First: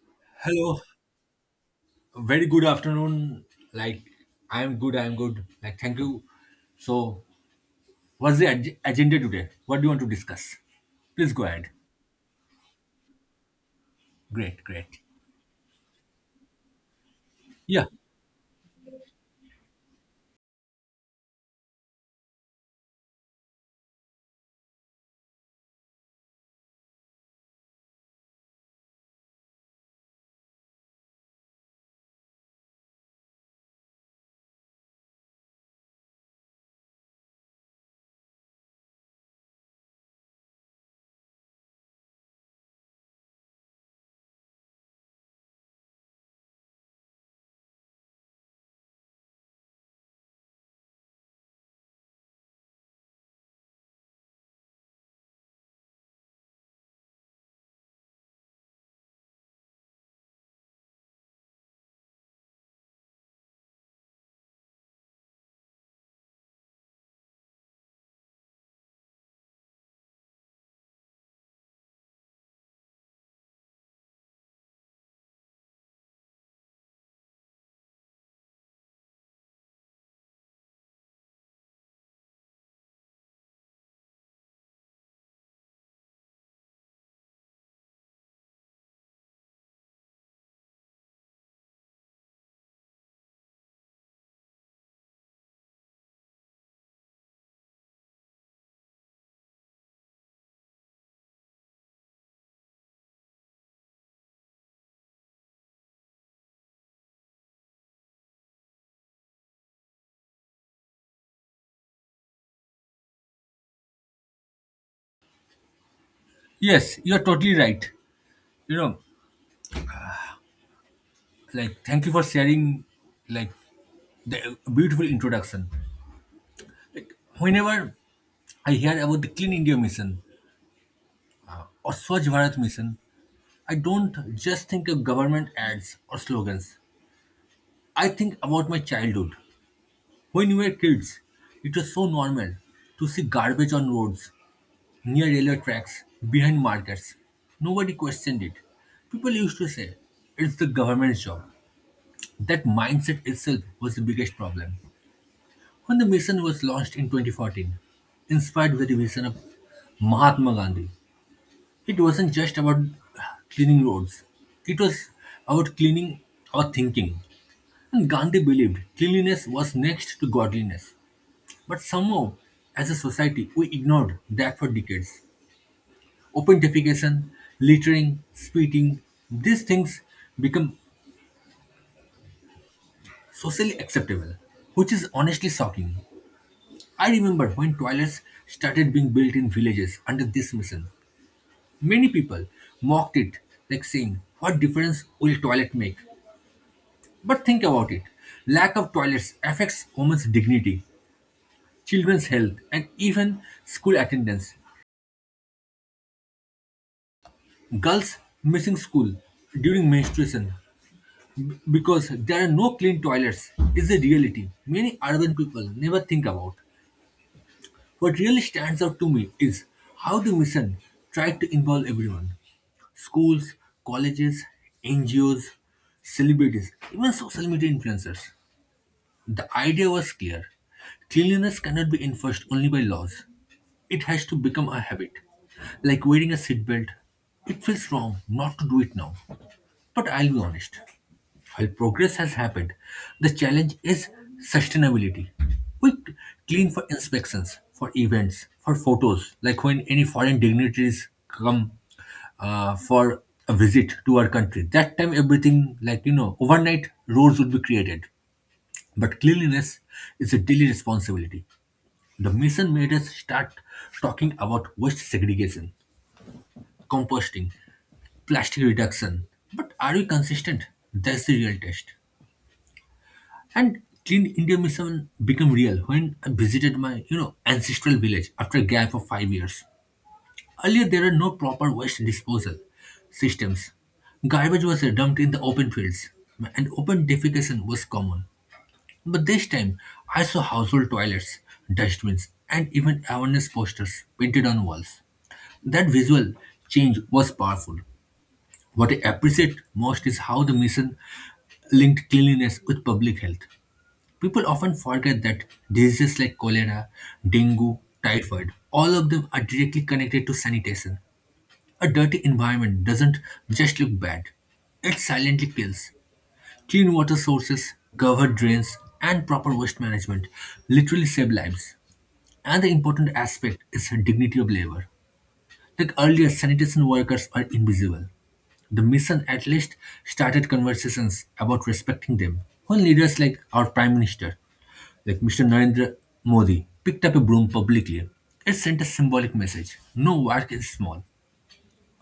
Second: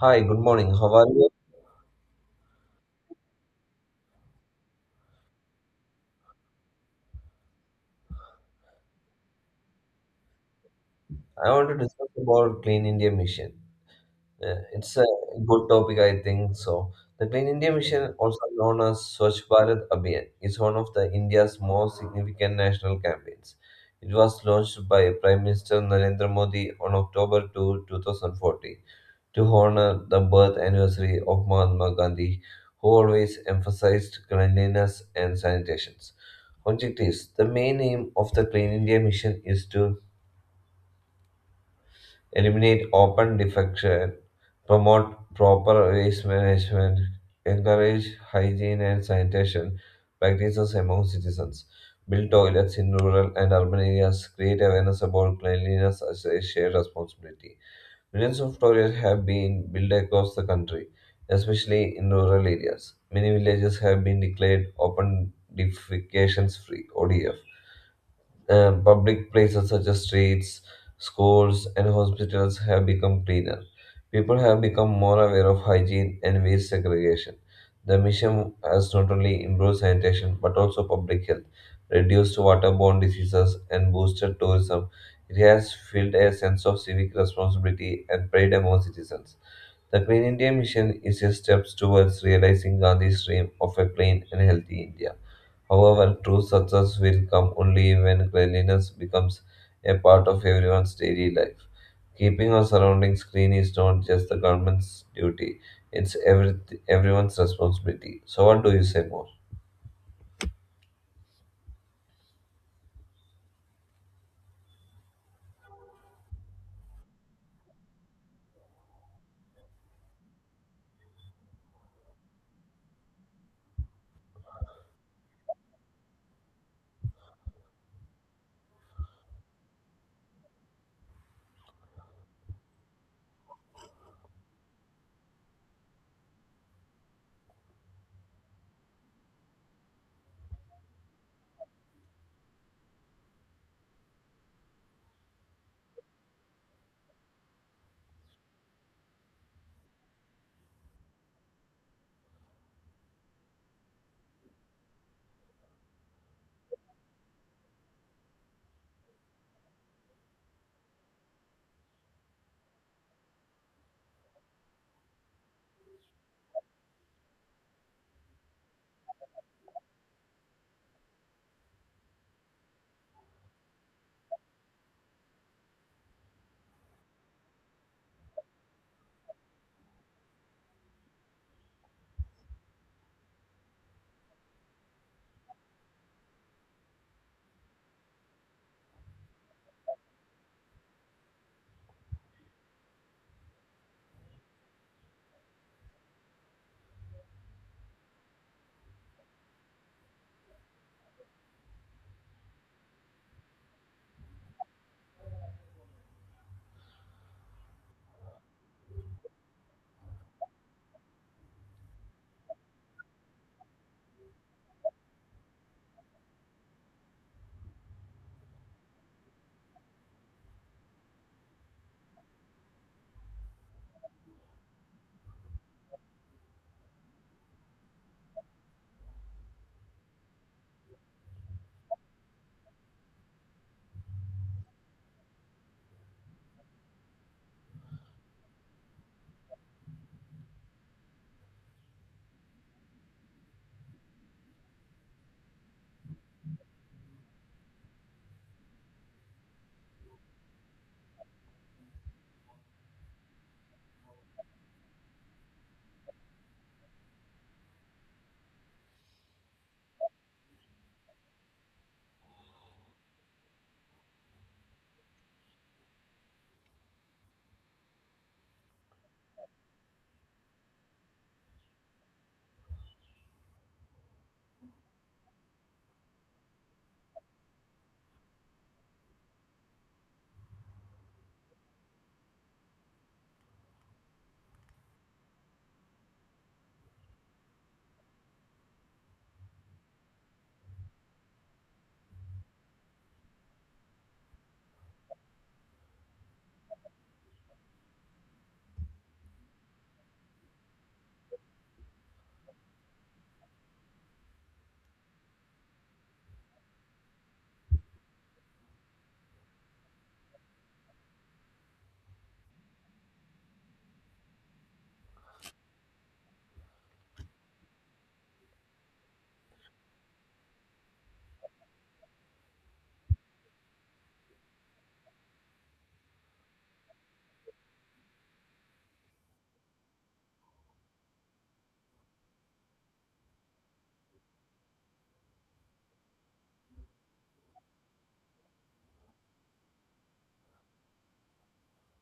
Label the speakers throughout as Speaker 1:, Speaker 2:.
Speaker 1: Hi, good morning.
Speaker 2: Hello,
Speaker 1: How are you?
Speaker 2: very good afternoon. Like, I'm good, I'm good. Like, thank you. So, what's the agenda today? What do you want to discuss? Please go
Speaker 1: I
Speaker 2: ahead.
Speaker 1: want to discuss about Clean India Mission.
Speaker 2: Great,
Speaker 1: It's
Speaker 2: great.
Speaker 1: a good topic, I think. So, the Clean India
Speaker 2: Yeah,
Speaker 1: Mission, also known as Swachh Bharat Abhiyan, is one of the India's most significant national campaigns. It was launched by Prime Minister Narendra Modi on October 2, 2, 2014, to honor the birth anniversary of Mahatma Gandhi, who always emphasized cleanliness and sanitation. Objectives: the main aim of the Clean India Mission is to eliminate open defecation, promote proper waste management, encourage hygiene and sanitation practices among citizens, build toilets in rural and urban areas, create awareness about cleanliness as a shared responsibility. Millions of toilets have been built across the country, especially in rural areas. Many villages have been declared open defecations free (ODF). Public places such as streets, schools, and hospitals have become cleaner. People have become more aware of hygiene and waste segregation. The mission has not only improved sanitation but also public health, reduced waterborne diseases, and boosted tourism. It has filled a sense of civic responsibility and pride among citizens. The Clean India Mission is a step towards realizing Gandhi's dream of a clean and healthy India. However, true success will come only when cleanliness becomes a part of everyone's daily life. Keeping our surroundings clean is not just the government's duty, it's everyone's responsibility. So, what do you say more?
Speaker 2: yes, you're totally right. You know, like, thank you for sharing, like, the beautiful introduction. Whenever I hear about the Clean India mission or Swachh Bharat mission, I don't just think of government ads or slogans. I think about my childhood. When we were kids, it was so normal to see garbage on roads, near railway tracks, behind markets. Nobody questioned it. People used to say, it's the government's job. That mindset itself was the biggest problem. When the mission was launched in 2014, inspired by the vision of Mahatma Gandhi, it wasn't just about cleaning roads, it was about cleaning our thinking. And Gandhi believed cleanliness was next to godliness. But somehow, as a society, we ignored that for decades. Open defecation, littering, spitting, these things become socially acceptable, which is honestly shocking. I remember when toilets started being built in villages under this mission. Many people mocked it, like saying, "What difference will toilet make?" But think about it: lack of toilets affects women's dignity, children's health, and even school attendance. Girls missing school during menstruation because there are no clean toilets is a reality many urban people never think about. What really stands out to me is how the mission tried to involve everyone: schools, colleges, NGOs, celebrities, even social media influencers. The idea was clear: cleanliness cannot be enforced only by laws, it has to become a habit, like wearing a seatbelt. It feels wrong not to do it now. But I'll be honest, while progress has happened, the challenge is sustainability. We clean for inspections, for events, for photos, like when any foreign dignitaries come for a visit to our country. That time, everything, like, overnight roads would be created. But cleanliness is a daily responsibility. The mission made us start talking about waste segregation, composting, plastic reduction. But are we consistent? That's the real test. And Clean India mission became real when I visited my ancestral village after a gap of 5 years. Earlier, there were no proper waste disposal systems. Garbage was dumped in the open fields, and open defecation was common. But this time, I saw household toilets, dustbins, and even awareness posters painted on walls. That visual change was powerful. What I appreciate most is how the mission linked cleanliness with public health. People often forget that diseases like cholera, dengue, typhoid, all of them are directly connected to sanitation. A dirty environment doesn't just look bad, it silently kills. Clean water sources, covered drains, and proper waste management literally save lives. And the important aspect is the dignity of labor. Like earlier, sanitation workers are invisible. The mission at least started conversations about respecting them. When leaders like our Prime Minister like Mr. Narendra Modi picked up a broom publicly, it sent a symbolic message: no work is small.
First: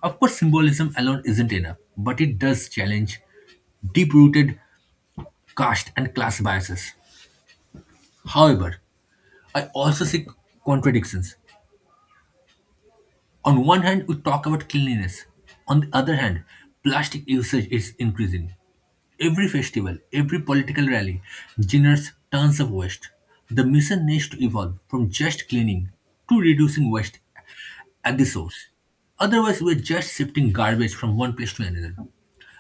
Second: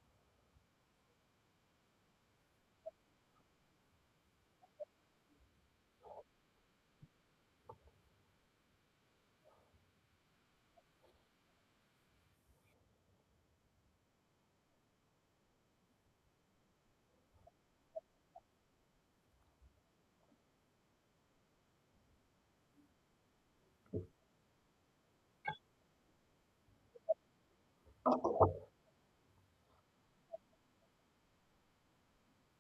Speaker 2: Of course, symbolism alone isn't enough, but it does challenge deep rooted caste and class biases. However, I also see contradictions. On one hand, we talk about cleanliness. On the other hand, plastic usage is increasing. Every festival, every political rally generates tons of waste. The mission needs to evolve from just cleaning to reducing waste at the source. Otherwise, we're just shifting garbage from one place to another.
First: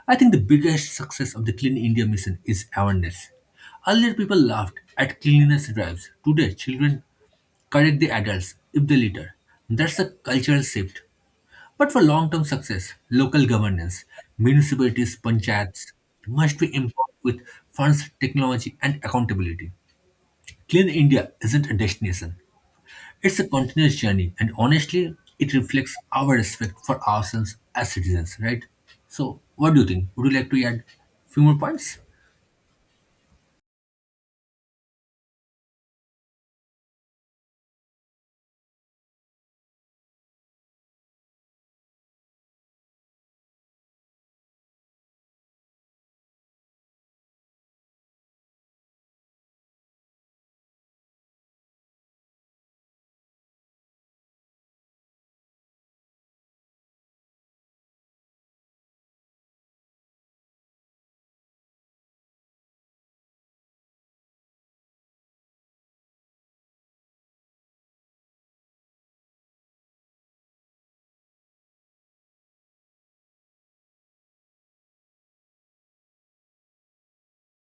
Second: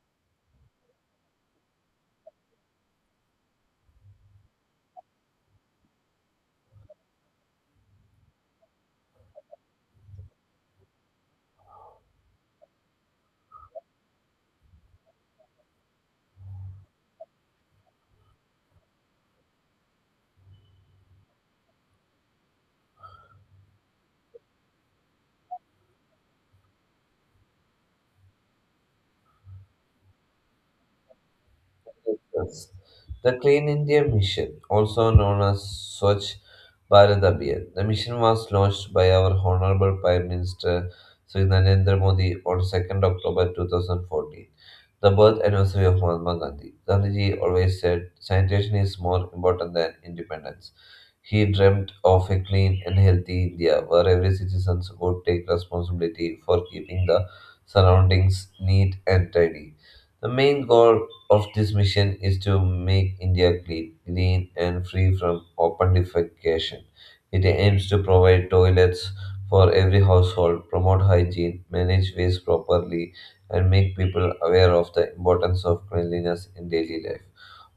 Speaker 2: I think the biggest success of the Clean India mission is awareness. Earlier, people laughed at cleanliness drives. Today, children correct the adults if they litter. That's a cultural shift, but for long-term success, local governance, municipalities, panchayats must be empowered with funds, technology, and accountability. Clean India isn't a destination. It's a continuous journey, and honestly, it reflects our respect for ourselves as citizens, right? So, what do you think? Would you like to add few more points?
Speaker 1: Yes. The Clean India Mission, also known as Swachh Bharat Abhiyan. The mission was launched by our Honorable Prime Minister Sri Narendra Modi on 2nd October 2014, the birth anniversary of Mahatma Gandhi. Gandhiji always said, sanitation is more important than independence. He dreamt of a clean and healthy India where every citizen would take responsibility for keeping the surroundings neat and tidy. The main goal of this mission is to make India clean, green, and free from open defecation. It aims to provide toilets for every household, promote hygiene, manage waste properly, and make people aware of the importance of cleanliness in daily life.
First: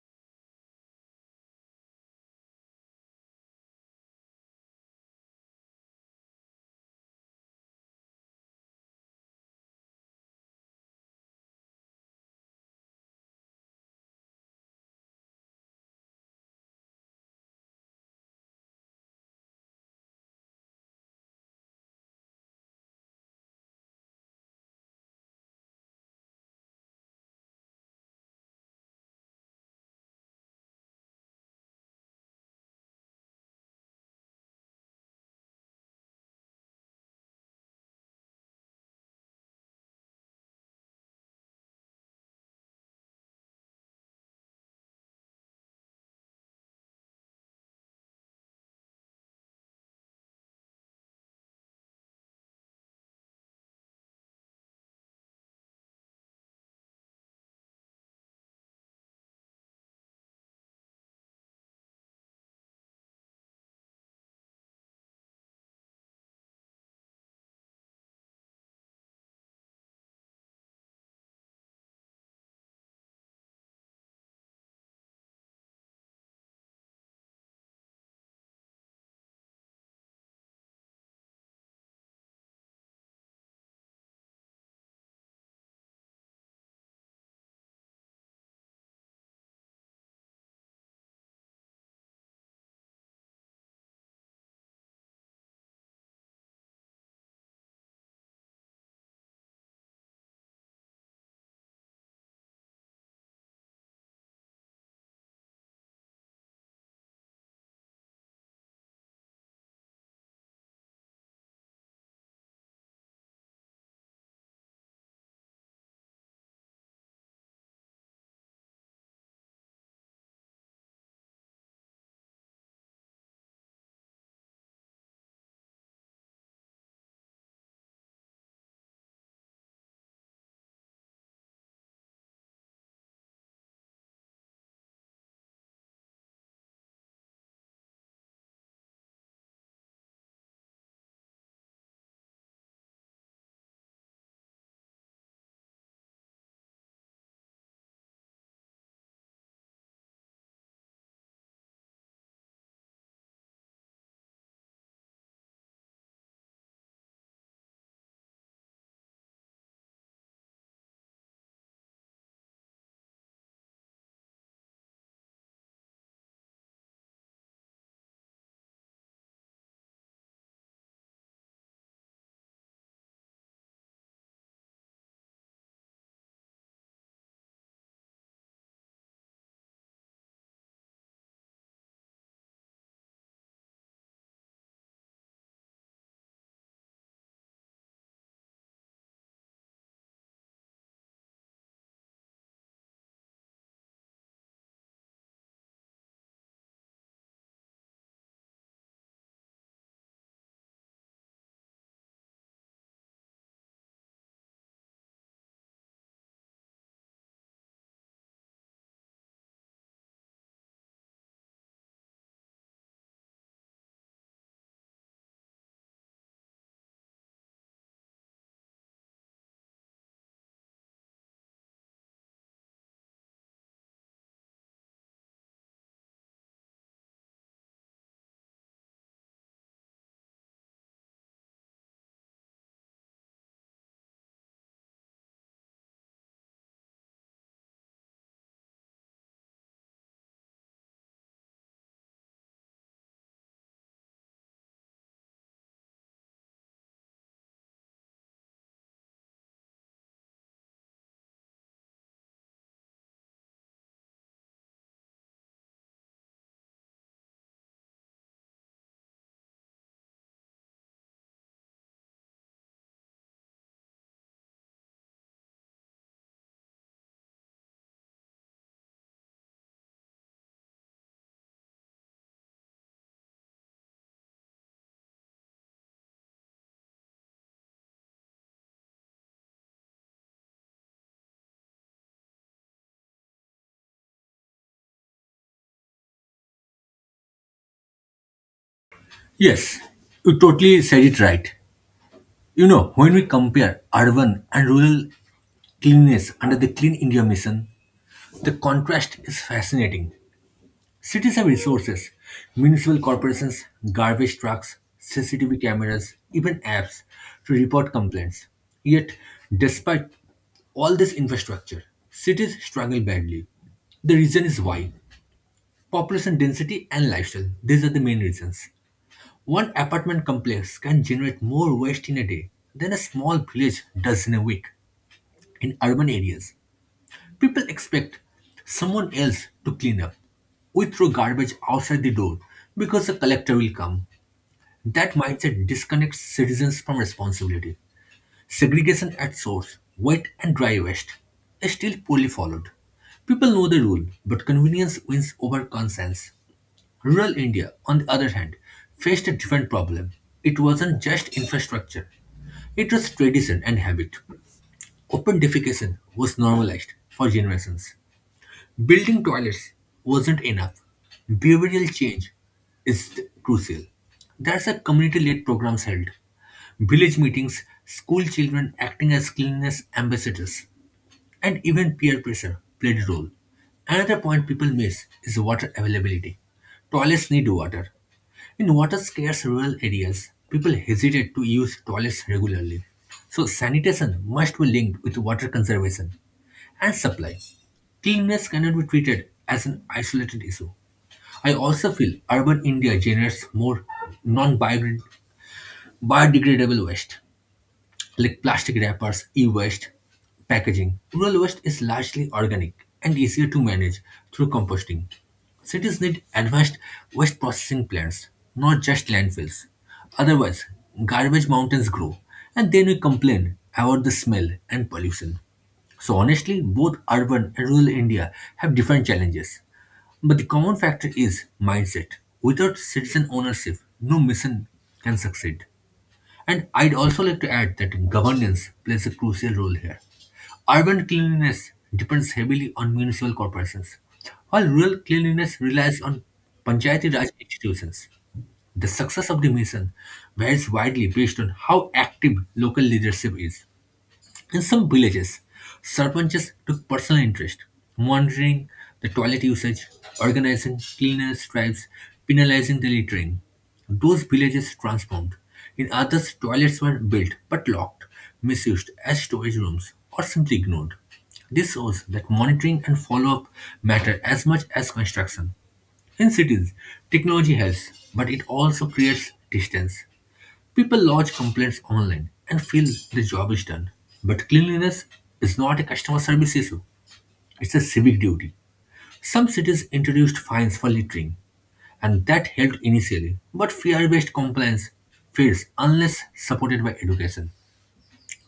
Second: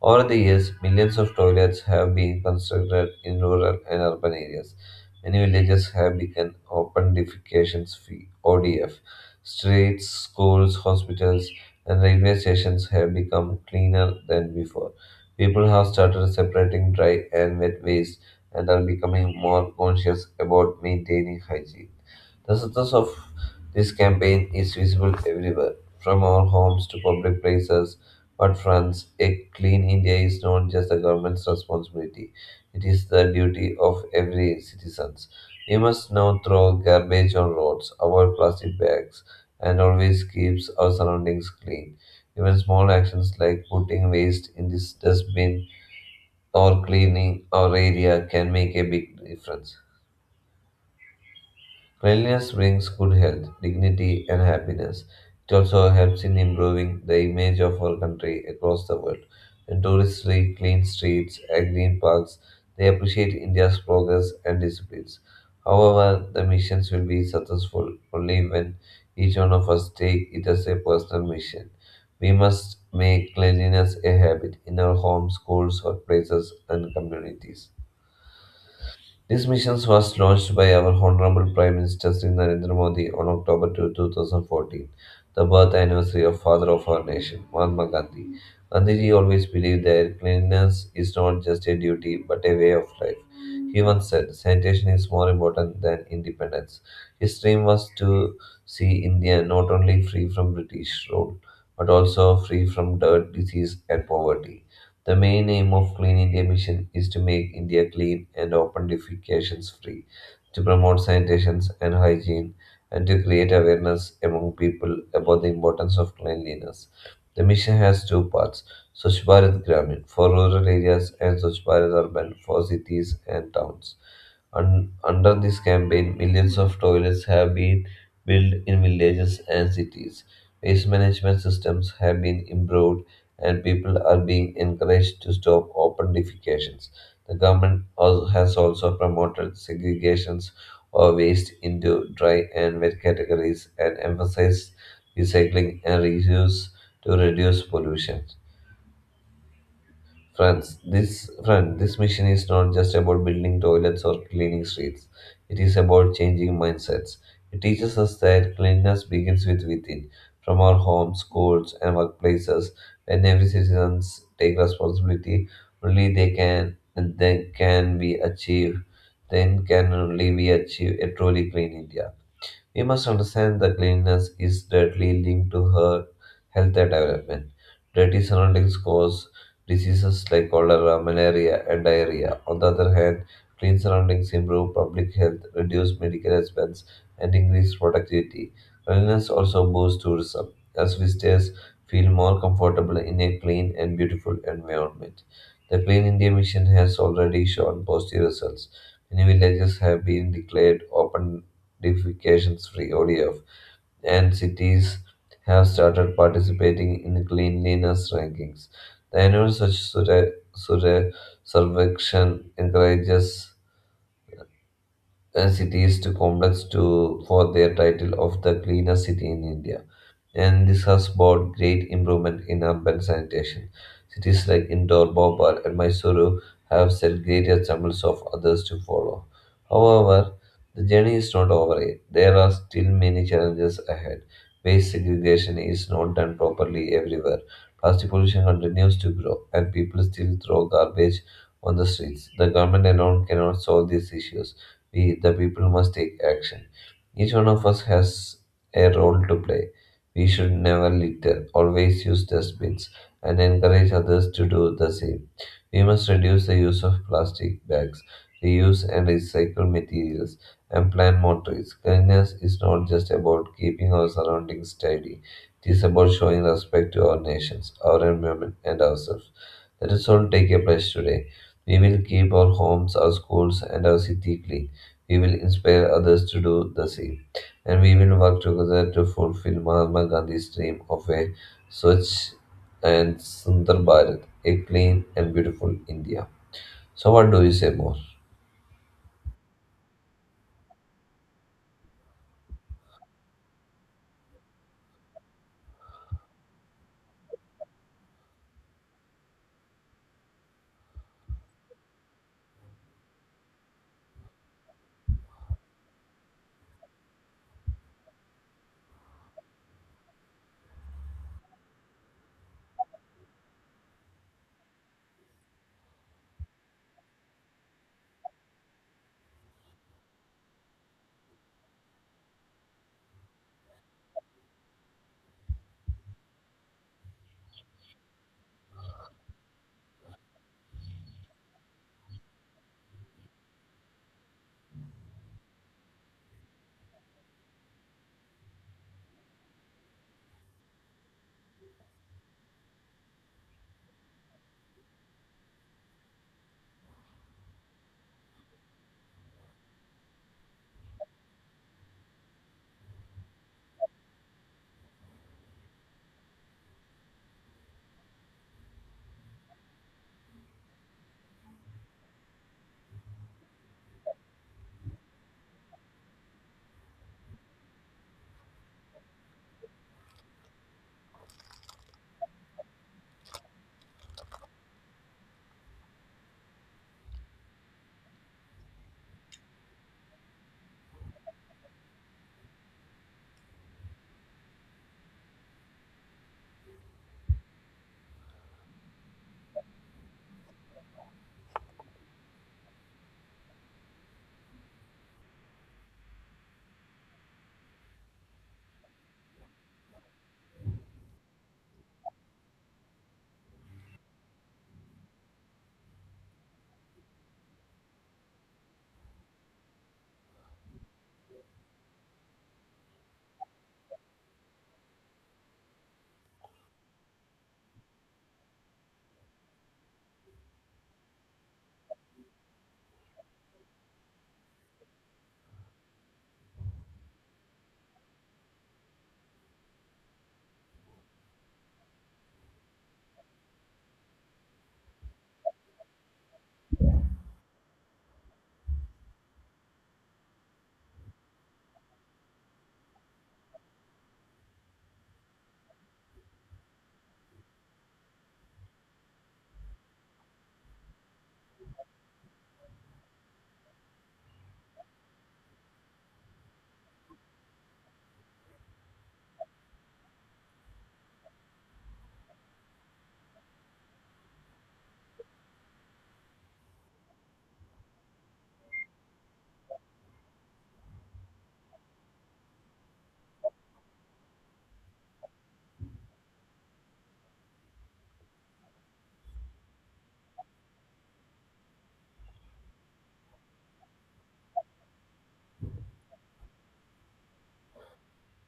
Speaker 1: Over the years, millions of toilets have been constructed in rural and urban areas. Many villages have become open defecation free (ODF). Streets, schools, hospitals, and railway stations have become cleaner than before. People have started separating dry and wet waste and are becoming more conscious about maintaining hygiene. The success of this campaign is visible everywhere, from our homes to public places, but France, a clean India is not just the government's responsibility, it is the duty of every citizen. We must now throw garbage on roads, avoid plastic bags, and always keeps our surroundings clean. Even small actions like putting waste in this dustbin or cleaning our area can make a big difference. Cleanliness brings good health, dignity, and happiness. It also helps in improving the image of our country across the world. When tourists see clean streets and green parks, they appreciate India's progress and disciplines. However, the missions will be successful only when each one of us take it as a personal mission. We must make cleanliness a habit in our homes, schools, workplaces, and communities. This mission was launched by our Honorable Prime Minister Sri Narendra Modi on October 2, 2, 2014, the birth anniversary of Father of our Nation, Mahatma Gandhi. Gandhiji always believed that cleanliness is not just a duty but a way of life. He once said, sanitation is more important than independence. His dream was to see India not only free from British rule but also free from dirt, disease, and poverty. The main aim of Clean India Mission is to make India clean and open defecations free, to promote sanitation and hygiene, and to create awareness among people about the importance of cleanliness. The mission has two parts: Swachh Bharat Gramin for rural areas and Swachh Bharat Urban for cities and towns. Under this campaign, millions of toilets have been built in villages and cities. Waste management systems have been improved and people are being encouraged to stop open defecations. The government has also promoted segregations or waste into dry and wet categories and emphasized recycling and reuse to reduce pollution. Friends, this mission is not just about building toilets or cleaning streets. It is about changing mindsets. It teaches us that cleanliness begins with within, from our homes, schools, and workplaces. When every citizens take responsibility, only they can then can be achieved. Then can only we achieve a truly clean India. We must understand that cleanliness is directly linked to her health and development. Dirty surroundings cause diseases like cholera, malaria, and diarrhea. On the other hand, clean surroundings improve public health, reduce medical expense, and increase productivity. Cleanliness also boosts tourism, as visitors feel more comfortable in a clean and beautiful environment. The Clean India mission has already shown positive results. Many villages have been declared open certifications-free (ODF), and cities have started participating in cleanliness rankings. The annual Swachh survey Surya encourages cities to complex to for their title of the cleanest city in India, and this has brought great improvement in urban sanitation. Cities like Indore, Bhopal, and Mysuru have set great examples of others to follow. However, the journey is not over yet. There are still many challenges ahead. Waste segregation is not done properly everywhere. Plastic pollution continues to grow, and people still throw garbage on the streets. The government alone cannot solve these issues. We, the people, must take action. Each one of us has a role to play. We should never litter, always use dustbins, and encourage others to do the same. We must reduce the use of plastic bags, reuse and recycle materials, and plant more trees. Cleanliness is not just about keeping our surroundings tidy, it is about showing respect to our nations, our environment, and ourselves. Let us all take a pledge today. We will keep our homes, our schools, and our city clean. We will inspire others to do the same. And we will work together to fulfill Mahatma Gandhi's dream of a Swachh and Sundar Bharat, a clean and beautiful India. So, what do you say more?
Speaker 2: Yes, you totally said it right. When we compare urban and rural cleanliness under the Clean India mission, the contrast is fascinating. Cities have resources, municipal corporations, garbage trucks, CCTV cameras, even apps to report complaints. Yet, despite all this infrastructure, cities struggle badly. The reason is why population density and lifestyle, these are the main reasons. One apartment complex can generate more waste in a day than a small village does in a week. In urban areas, people expect someone else to clean up. We throw garbage outside the door because the collector will come. That mindset disconnects citizens from responsibility. Segregation at source, wet and dry waste, is still poorly followed. People know the rule, but convenience wins over conscience. Rural India, on the other hand, faced a different problem. It wasn't just infrastructure, it was tradition and habit. Open defecation was normalized for generations. Building toilets wasn't enough. Behavioral change is crucial. There's a community-led programs held, village meetings, school children acting as cleanliness ambassadors, and even peer pressure played a role. Another point people miss is water availability. Toilets need water. In water-scarce rural areas, people hesitate to use toilets regularly. So sanitation must be linked with water conservation and supply. Cleanliness cannot be treated as an isolated issue. I also feel urban India generates more non biodegradable waste like plastic wrappers, e-waste, packaging. Rural waste is largely organic and easier to manage through composting. Cities need advanced waste processing plants, not just landfills. Otherwise, garbage mountains grow, and then we complain about the smell and pollution. So honestly, both urban and rural India have different challenges. But the common factor is mindset. Without citizen ownership, no mission can succeed. And I'd also like to add that governance plays a crucial role here. Urban cleanliness depends heavily on municipal corporations, while rural cleanliness relies on Panchayati Raj institutions. The success of the mission varies widely based on how active local leadership is. In some villages, sarpanchas took personal interest, monitoring the toilet usage, organizing cleaners' stripes, penalizing the littering. Those villages transformed. In others, toilets were built but locked, misused as storage rooms, or simply ignored. This shows that monitoring and follow up matter as much as construction. In cities, technology helps, but it also creates distance. People lodge complaints online and feel the job is done. But cleanliness is not a customer service issue, it's a civic duty. Some cities introduced fines for littering, and that helped initially. But fear based compliance fails unless supported by education.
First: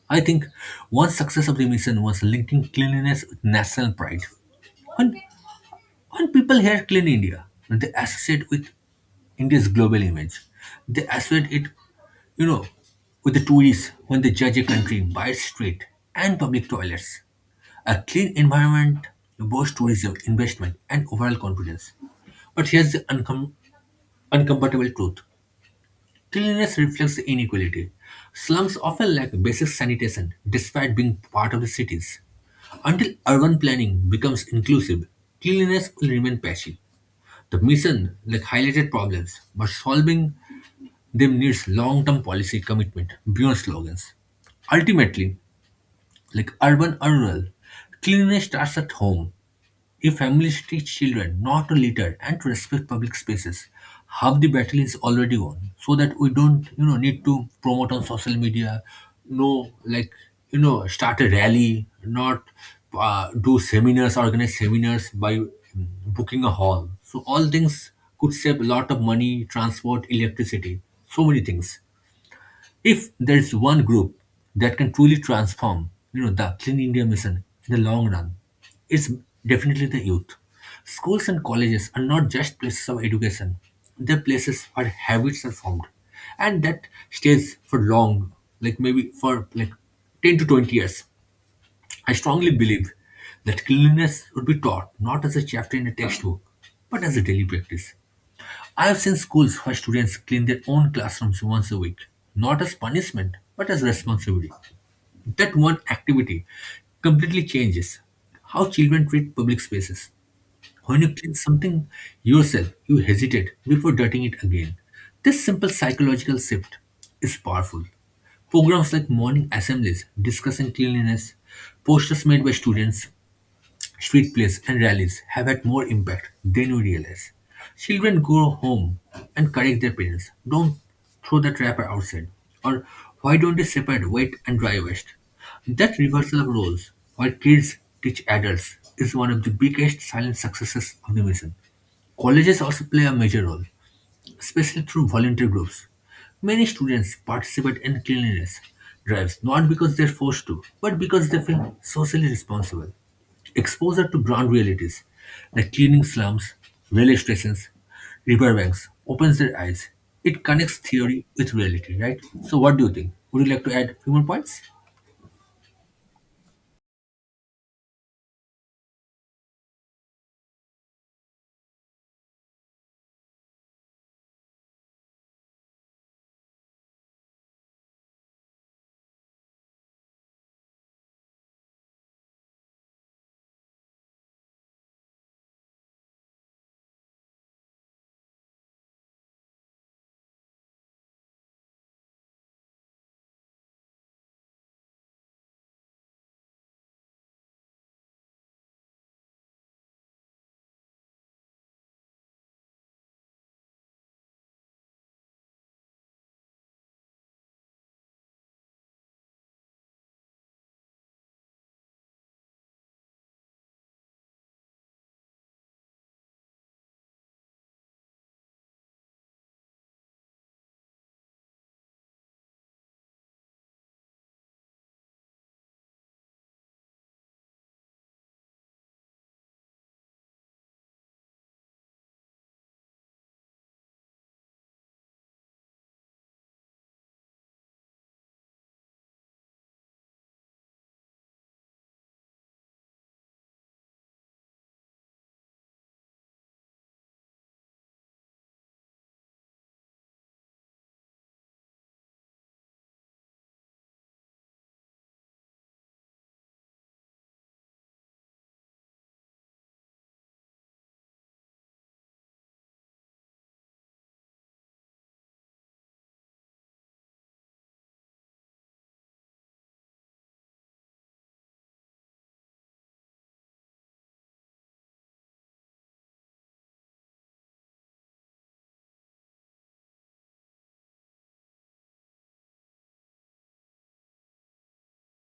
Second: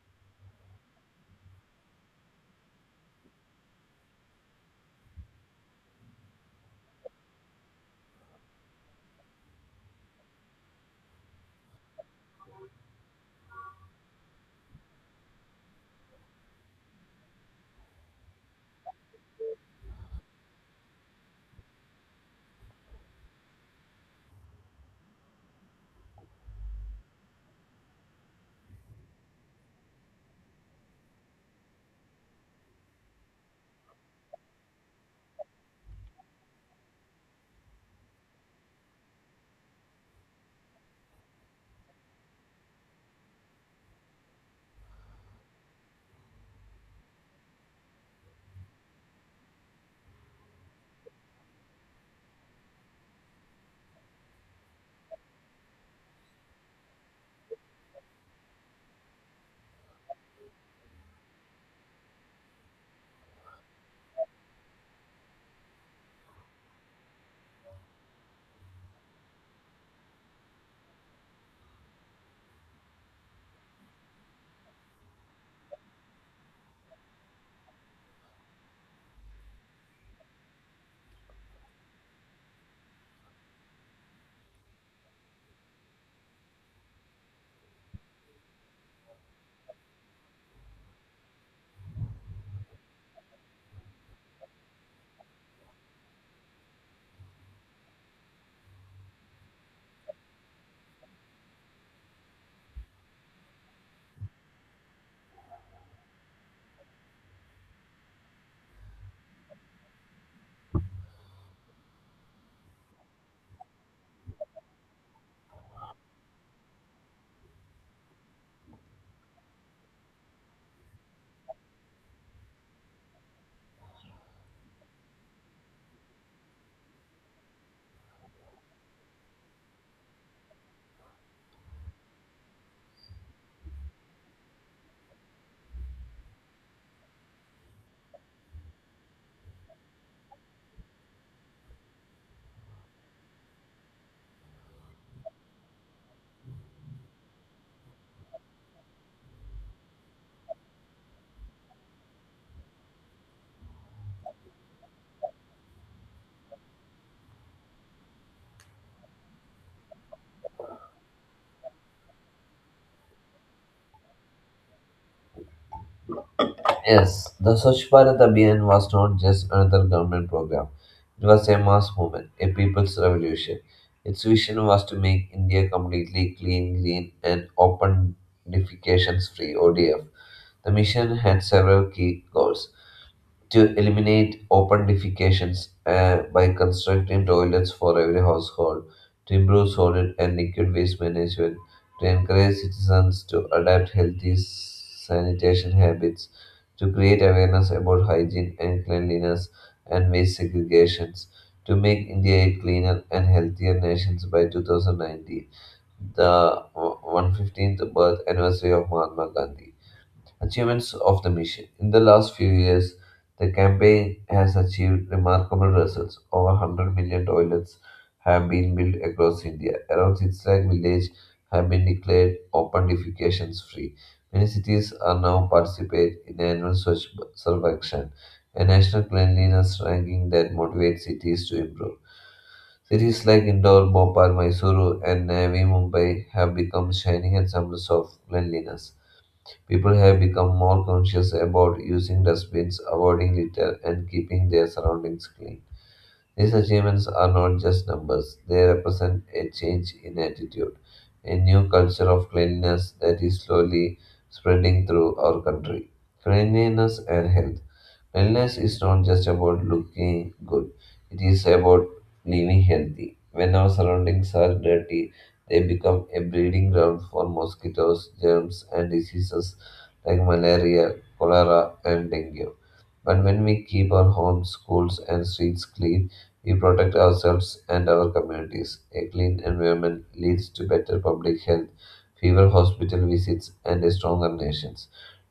Speaker 2: I think one success of the mission was linking cleanliness with national pride. When when people hear Clean India, they associate with India's global image. They associate it, you know, with the tourists when they judge a country by its street and public toilets. A clean environment boosts tourism, investment, and overall confidence. But here's the uncomfortable truth. Cleanliness reflects the inequality. Slums often lack basic sanitation despite being part of the cities. Until urban planning becomes inclusive, cleanliness will remain patchy. The mission, like, highlighted problems, but solving them needs long-term policy commitment beyond slogans. Ultimately, like urban or rural, cleanliness starts at home. If families teach children not to litter and to respect public spaces, half the battle is already won. So that we don't need to promote on social media, no, like, start a rally, not do seminars, organize seminars by booking a hall. So all things could save a lot of money, transport, electricity, so many things. If there is one group that can truly transform the Clean India mission in the long run, it's definitely the youth. Schools and colleges are not just places of education, they're places where habits are formed, and that stays for long, like maybe for like 10 to 20 years. I strongly believe that cleanliness would be taught not as a chapter in a textbook but as a daily practice. I've seen schools where students clean their own classrooms once a week, not as punishment, but as responsibility. That one activity completely changes how children treat public spaces. When you clean something yourself, you hesitate before dirtying it again. This simple psychological shift is powerful. Programs like morning assemblies discussing cleanliness, posters made by students, street plays and rallies have had more impact than we realize. Children go home and correct their parents. Don't throw the wrapper outside. Or why don't they separate wet and dry waste? That reversal of roles, where kids teach adults, is one of the biggest silent successes of the mission. Colleges also play a major role, especially through volunteer groups. Many students participate in cleanliness drives not because they're forced to, but because they feel socially responsible. Exposure to ground realities like cleaning slums, railway stations, riverbanks opens their eyes. It connects theory with reality, right? So, what do you think? Would you like to add a few more points?
Speaker 1: Yes, the Swachh Bharat Abhiyan was not just another government program. It was a mass movement, a people's revolution. Its vision was to make India completely clean, green, and open defecations free (ODF). The mission had several key goals: to eliminate open defecations by constructing toilets for every household, to improve solid and liquid waste management, to encourage citizens to adopt healthy sanitation habits, to create awareness about hygiene and cleanliness and waste segregations, to make India a cleaner and healthier nation by 2019, the 115th birth anniversary of Mahatma Gandhi. Achievements of the mission: in the last few years, the campaign has achieved remarkable results. Over 100 million toilets have been built across India. Around 6 lakh villages have been declared open defecation free. Many cities are now participate in annual Swachh Sarva Action, a national cleanliness ranking that motivates cities to improve. Cities like Indore, Bhopal, Mysuru, and Navi Mumbai have become shining examples of cleanliness. People have become more conscious about using dustbins, avoiding litter, and keeping their surroundings clean. These achievements are not just numbers, they represent a change in attitude, a new culture of cleanliness that is slowly spreading through our country. Cleanliness and health. Wellness is not just about looking good, it is about living healthy. When our surroundings are dirty, they become a breeding ground for mosquitoes, germs, and diseases like malaria, cholera, and dengue. But when we keep our homes, schools, and streets clean, we protect ourselves and our communities. A clean environment leads to better public health, fewer hospital visits, and a stronger nation.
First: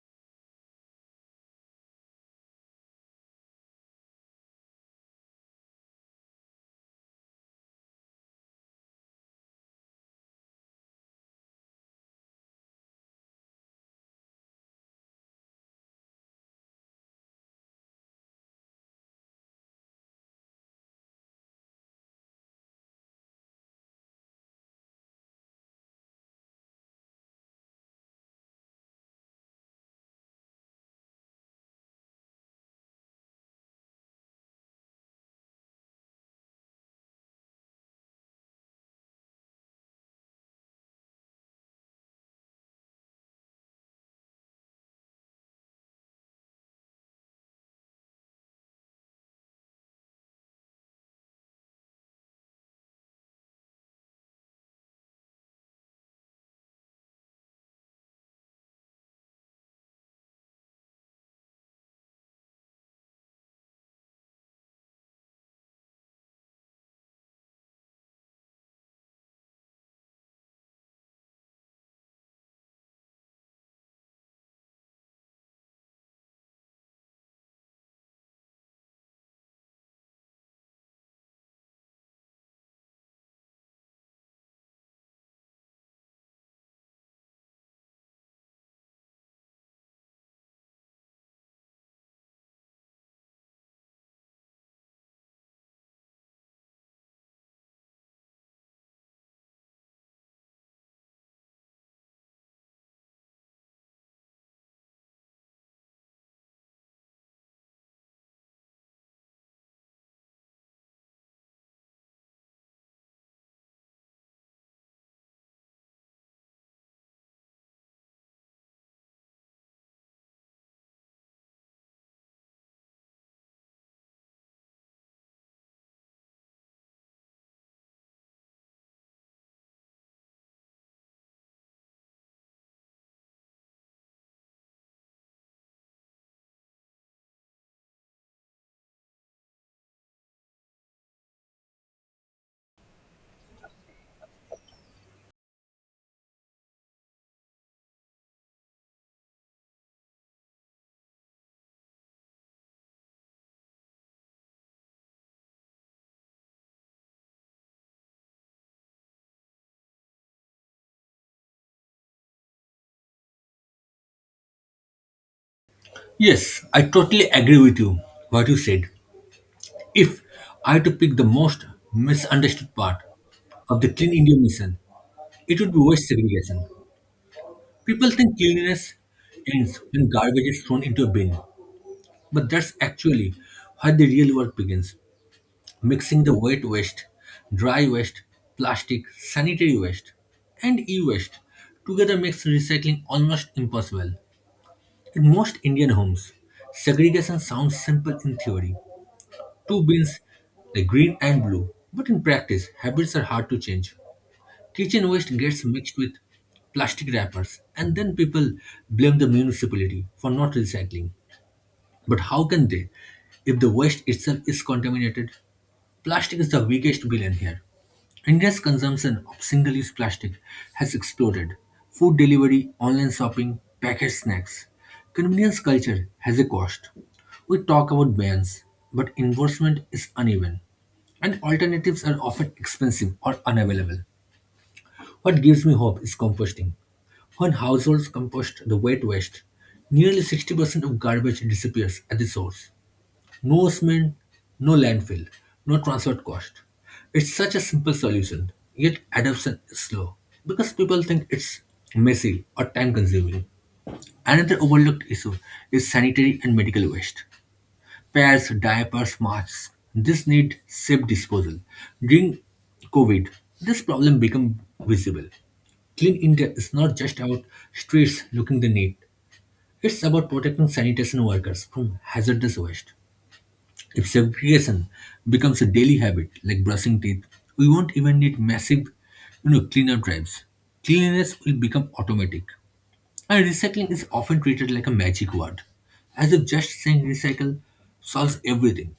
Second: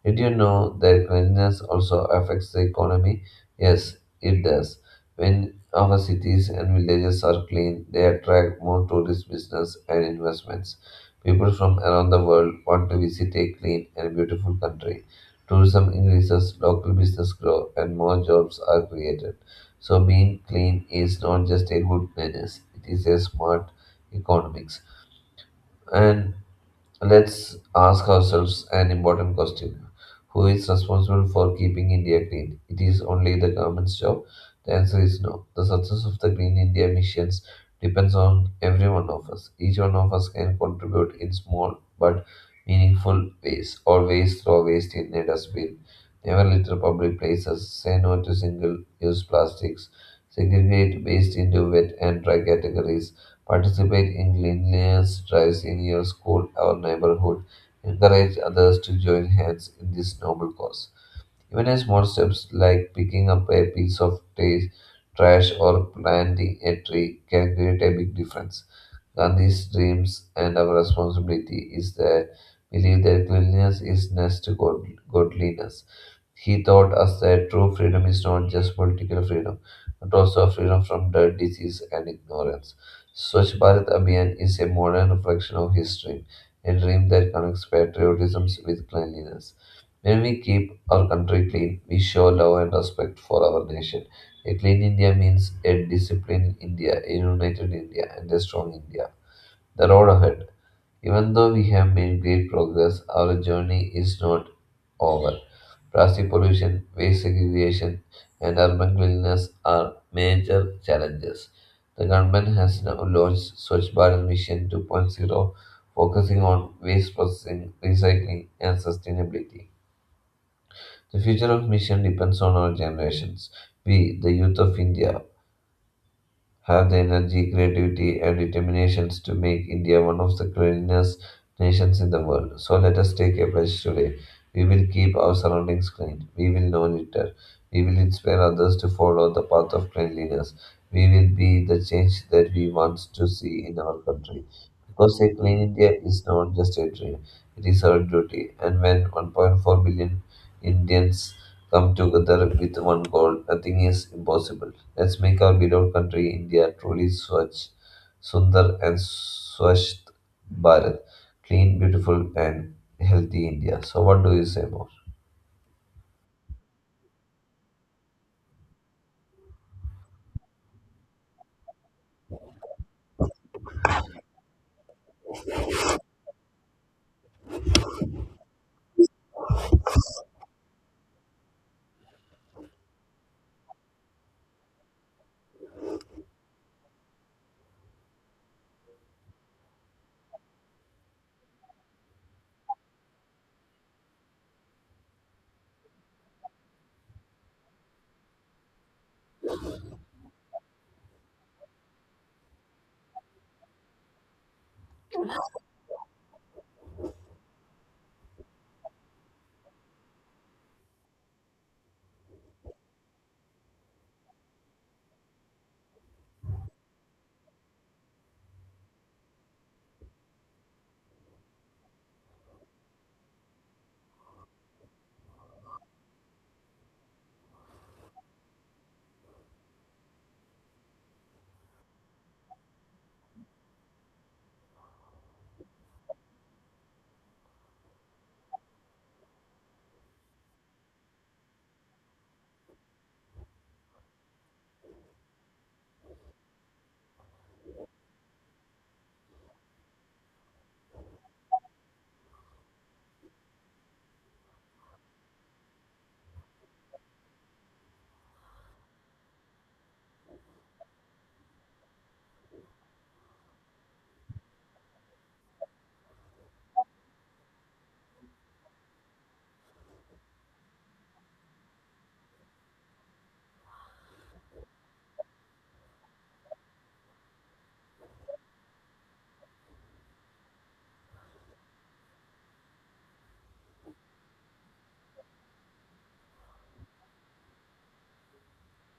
Speaker 1: Did you know that cleanliness also affects the economy? Yes, it does. When our cities and villages are clean, they attract more tourist business and investments. People from around the world want to visit a clean and beautiful country. Tourism increases, local business grow, and more jobs are created. So, being clean is not just a good manners, it is a smart economics. And let's ask ourselves an important question. Who is responsible for keeping India clean? It is only the government's job? The answer is no. The success of the Green India missions depends on every one of us. Each one of us can contribute in small but meaningful ways. Always throw waste in a dustbin. Never litter public places. Say no to single use plastics. Segregate waste into wet and dry categories. Participate in cleanliness drives in your school or neighborhood. Encourage others to join hands in this noble cause. Even a small steps like picking up a piece of trash or planting a tree can create a big difference. Gandhi's dreams and our responsibility is that believe that cleanliness is next to godliness. He taught us that true freedom is not just political freedom, but also freedom from dirt, disease, and ignorance. Swachh Bharat Abhiyan is a modern reflection of his dream, a dream that connects patriotism with cleanliness. When we keep our country clean, we show love and respect for our nation. A clean India means a disciplined India, a united India, and a strong India. The road ahead: even though we have made great progress, our journey is not over. Plastic pollution, waste segregation, and urban cleanliness are major challenges. The government has now launched Swachh Bharat Mission 2.0, focusing on waste processing, recycling, and sustainability. The future of mission depends on our generations, we, the youth of India, have the energy, creativity, and determinations to make India one of the cleanest nations in the world. So let us take a pledge today. We will keep our surroundings clean. We will no litter. We will inspire others to follow the path of cleanliness. We will be the change that we want to see in our country. Because a clean India is not just a dream, it is our duty. And when 1.4 billion Indians come together with one goal, nothing is impossible. Let's make our beloved country, India, truly Swachh, Sundar, and Swasth Bharat. Clean, beautiful, and healthy India. So, what do you say more?
Speaker 2: Yes, I totally agree with you, what you said. If I had to pick the most misunderstood part of the Clean India mission, it would be waste segregation. People think cleanliness ends when garbage is thrown into a bin, but that's actually where the real work begins. Mixing the wet waste, dry waste, plastic, sanitary waste, and e waste together makes recycling almost impossible. In most Indian homes, segregation sounds simple in theory: two bins, like green and blue, but in practice, habits are hard to change. Kitchen waste gets mixed with plastic wrappers, and then people blame the municipality for not recycling. But how can they if the waste itself is contaminated? Plastic is the biggest villain here. India's consumption of single use plastic has exploded. Food delivery, online shopping, packaged snacks. Convenience culture has a cost. We talk about bans, but enforcement is uneven, and alternatives are often expensive or unavailable. What gives me hope is composting. When households compost the wet waste, nearly 60% of garbage disappears at the source. No cement, no landfill, no transport cost. It's such a simple solution, yet adoption is slow because people think it's messy or time consuming. Another overlooked issue is sanitary and medical waste. Pads, diapers, masks. This need safe disposal. During COVID, this problem became visible. Clean India is not just about streets looking the neat. It's about protecting sanitation workers from hazardous waste. If segregation becomes a daily habit, like brushing teeth, we won't even need massive, cleanup drives. Cleanliness will become automatic. And recycling is often treated like a magic word, as if just saying recycle solves everything.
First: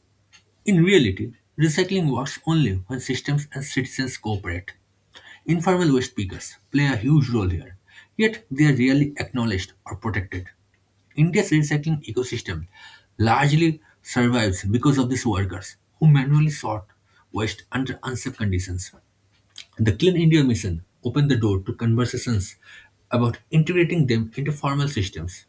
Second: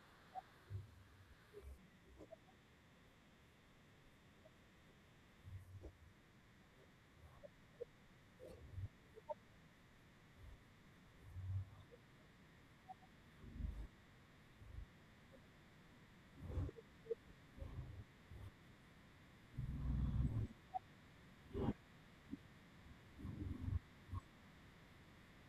Speaker 2: In reality, recycling works only when systems and citizens cooperate. Informal waste pickers play a huge role here, yet they are rarely acknowledged or protected. India's recycling ecosystem largely survives because of these workers who manually sort waste under unsafe conditions. The Clean India Mission opened the door to conversations about integrating them into formal systems,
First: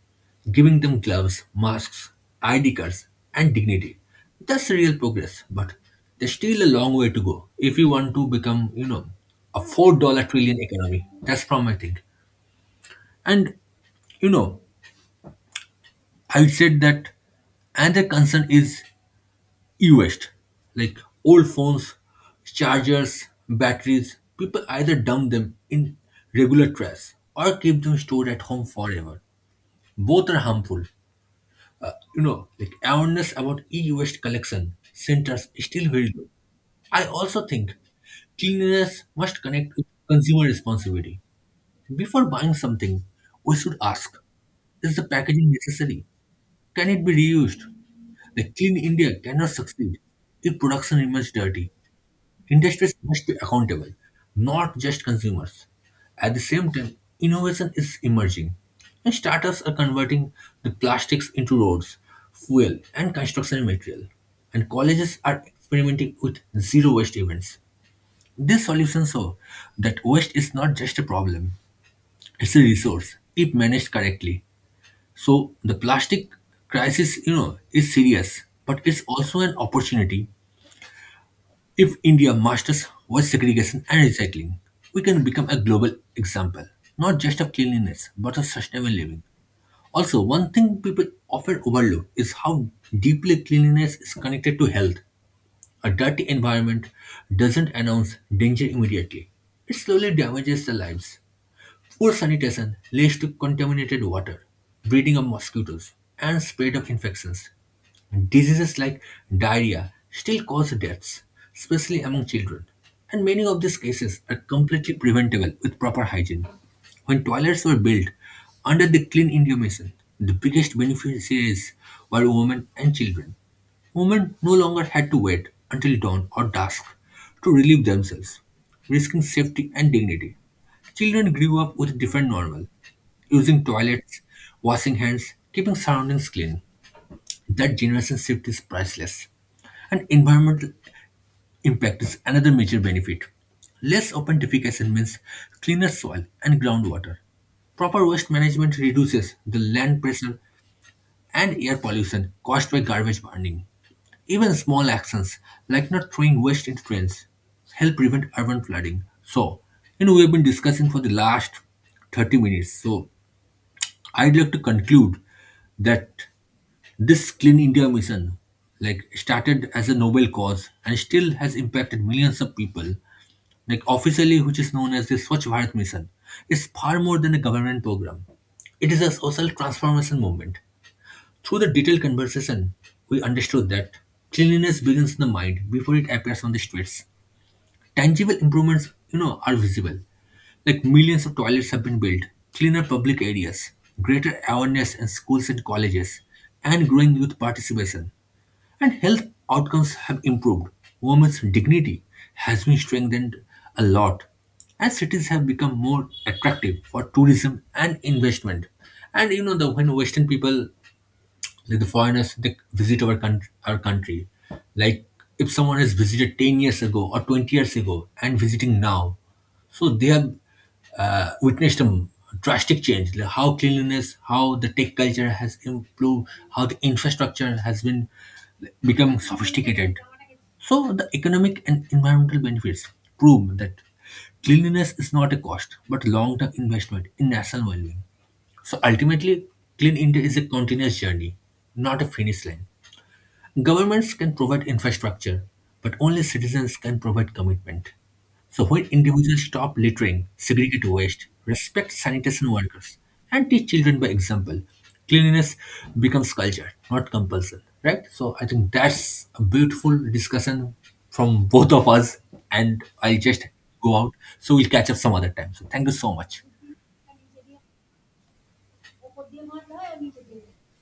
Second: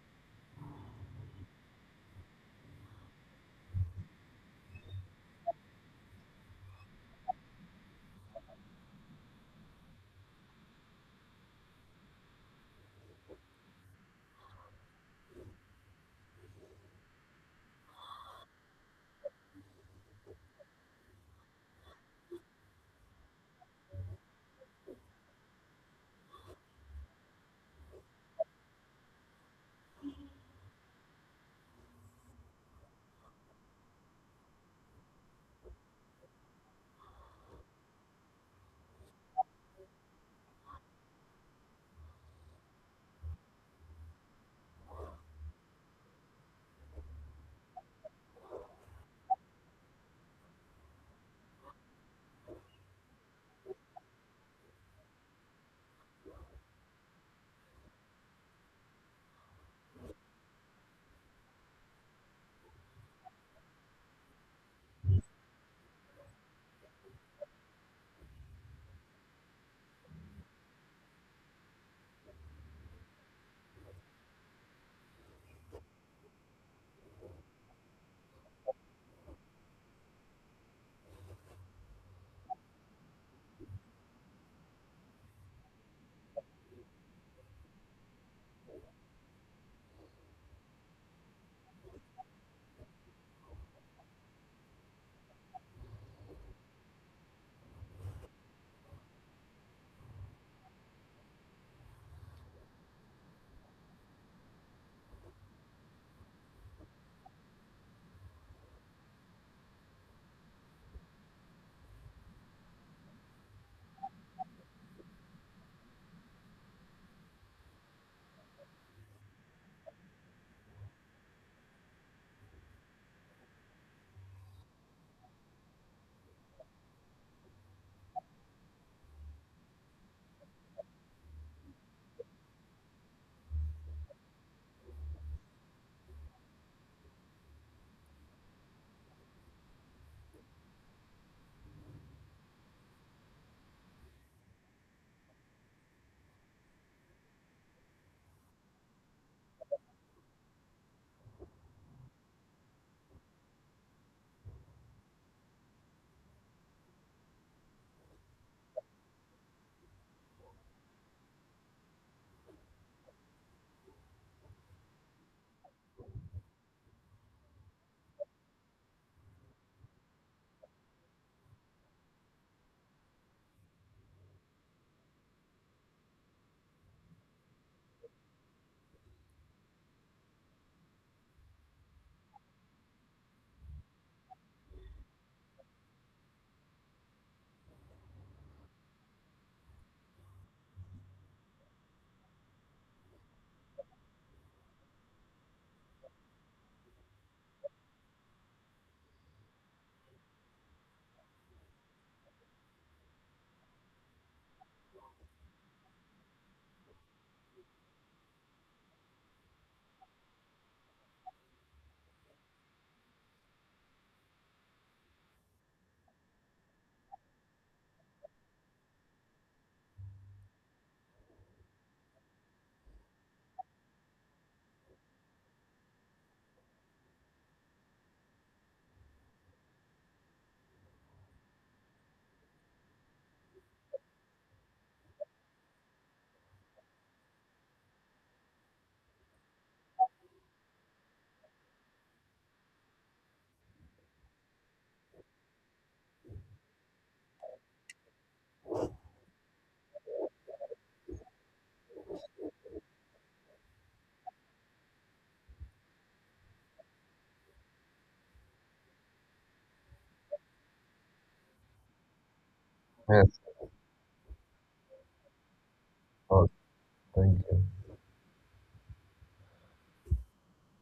Speaker 2: giving them gloves, masks, ID cards, and dignity. That's real progress, but there's still a long way to go if you want to become, a 4 trillion economy. That's from, I think. And, you know, I said that another concern is e-waste, like old phones, chargers, batteries. People either dump them in regular trash or keep them stored at home forever. Both are harmful. You know, like, awareness about e-waste collection centers is still very low. I also think cleanliness must connect with consumer responsibility. Before buying something, we should ask: is the packaging necessary? Can it be reused? The Clean India cannot succeed if production remains dirty. Industries must be accountable, not just consumers. At the same time, innovation is emerging, and startups are converting the plastics into roads, fuel, and construction material. And colleges are experimenting with zero waste events. These solutions show that waste is not just a problem; it's a resource if managed correctly. So the plastic crisis, is serious, but it's also an opportunity. If India masters waste segregation and recycling, we can become a global example, not just of cleanliness, but of sustainable living. Also, one thing people often overlook is how deeply cleanliness is connected to health. A dirty environment doesn't announce danger immediately, it slowly damages the lives. Poor sanitation leads to contaminated water, breeding of mosquitoes, and spread of infections. Diseases like diarrhea still cause deaths, especially among children, and many of these cases are completely preventable with proper hygiene. When toilets were built under the Clean India Mission, the biggest beneficiaries were women and children. Women no longer had to wait until dawn or dusk to relieve themselves, risking safety and dignity. Children grew up with different normal, using toilets, washing hands, keeping surroundings clean. That generation shift is priceless. And environmental impact is another major benefit. Less open defecation means cleaner soil and groundwater. Proper waste management reduces the land pressure and air pollution caused by garbage burning. Even small actions like not throwing waste into drains help prevent urban flooding. So, we have been discussing for the last 30 minutes. So, I'd like to conclude that this Clean India mission, like, started as a noble cause and still has impacted millions of people. Like, officially, which is known as the Swachh Bharat mission, is far more than a government program. It is a social transformation movement. Through the detailed conversation, we understood that cleanliness begins in the mind before it appears on the streets. Tangible improvements, are visible. Like, millions of toilets have been built, cleaner public areas, greater awareness in schools and colleges, and growing youth participation. And health outcomes have improved. Women's dignity has been strengthened a lot. And cities have become more attractive for tourism and investment. And you know, the when Western people, like the foreigners, they visit our country, like, if someone has visited 10 years ago or 20 years ago and visiting now, so they have witnessed a drastic change, like how cleanliness, how the tech culture has improved, how the infrastructure has been become sophisticated. So the economic and environmental benefits prove that cleanliness is not a cost but long-term investment in national well-being. So ultimately, Clean India is a continuous journey, not a finish line. Governments can provide infrastructure, but only citizens can provide commitment. So when individuals stop littering, segregate waste, respect sanitation workers, and teach children by example, cleanliness becomes culture, not compulsion. Right? So I think that's a beautiful discussion from both of us, and I'll
Speaker 1: Yes,
Speaker 2: just
Speaker 1: of
Speaker 2: go out. So we'll catch up some other time. So thank you so much.
Speaker 1: course. Thank you.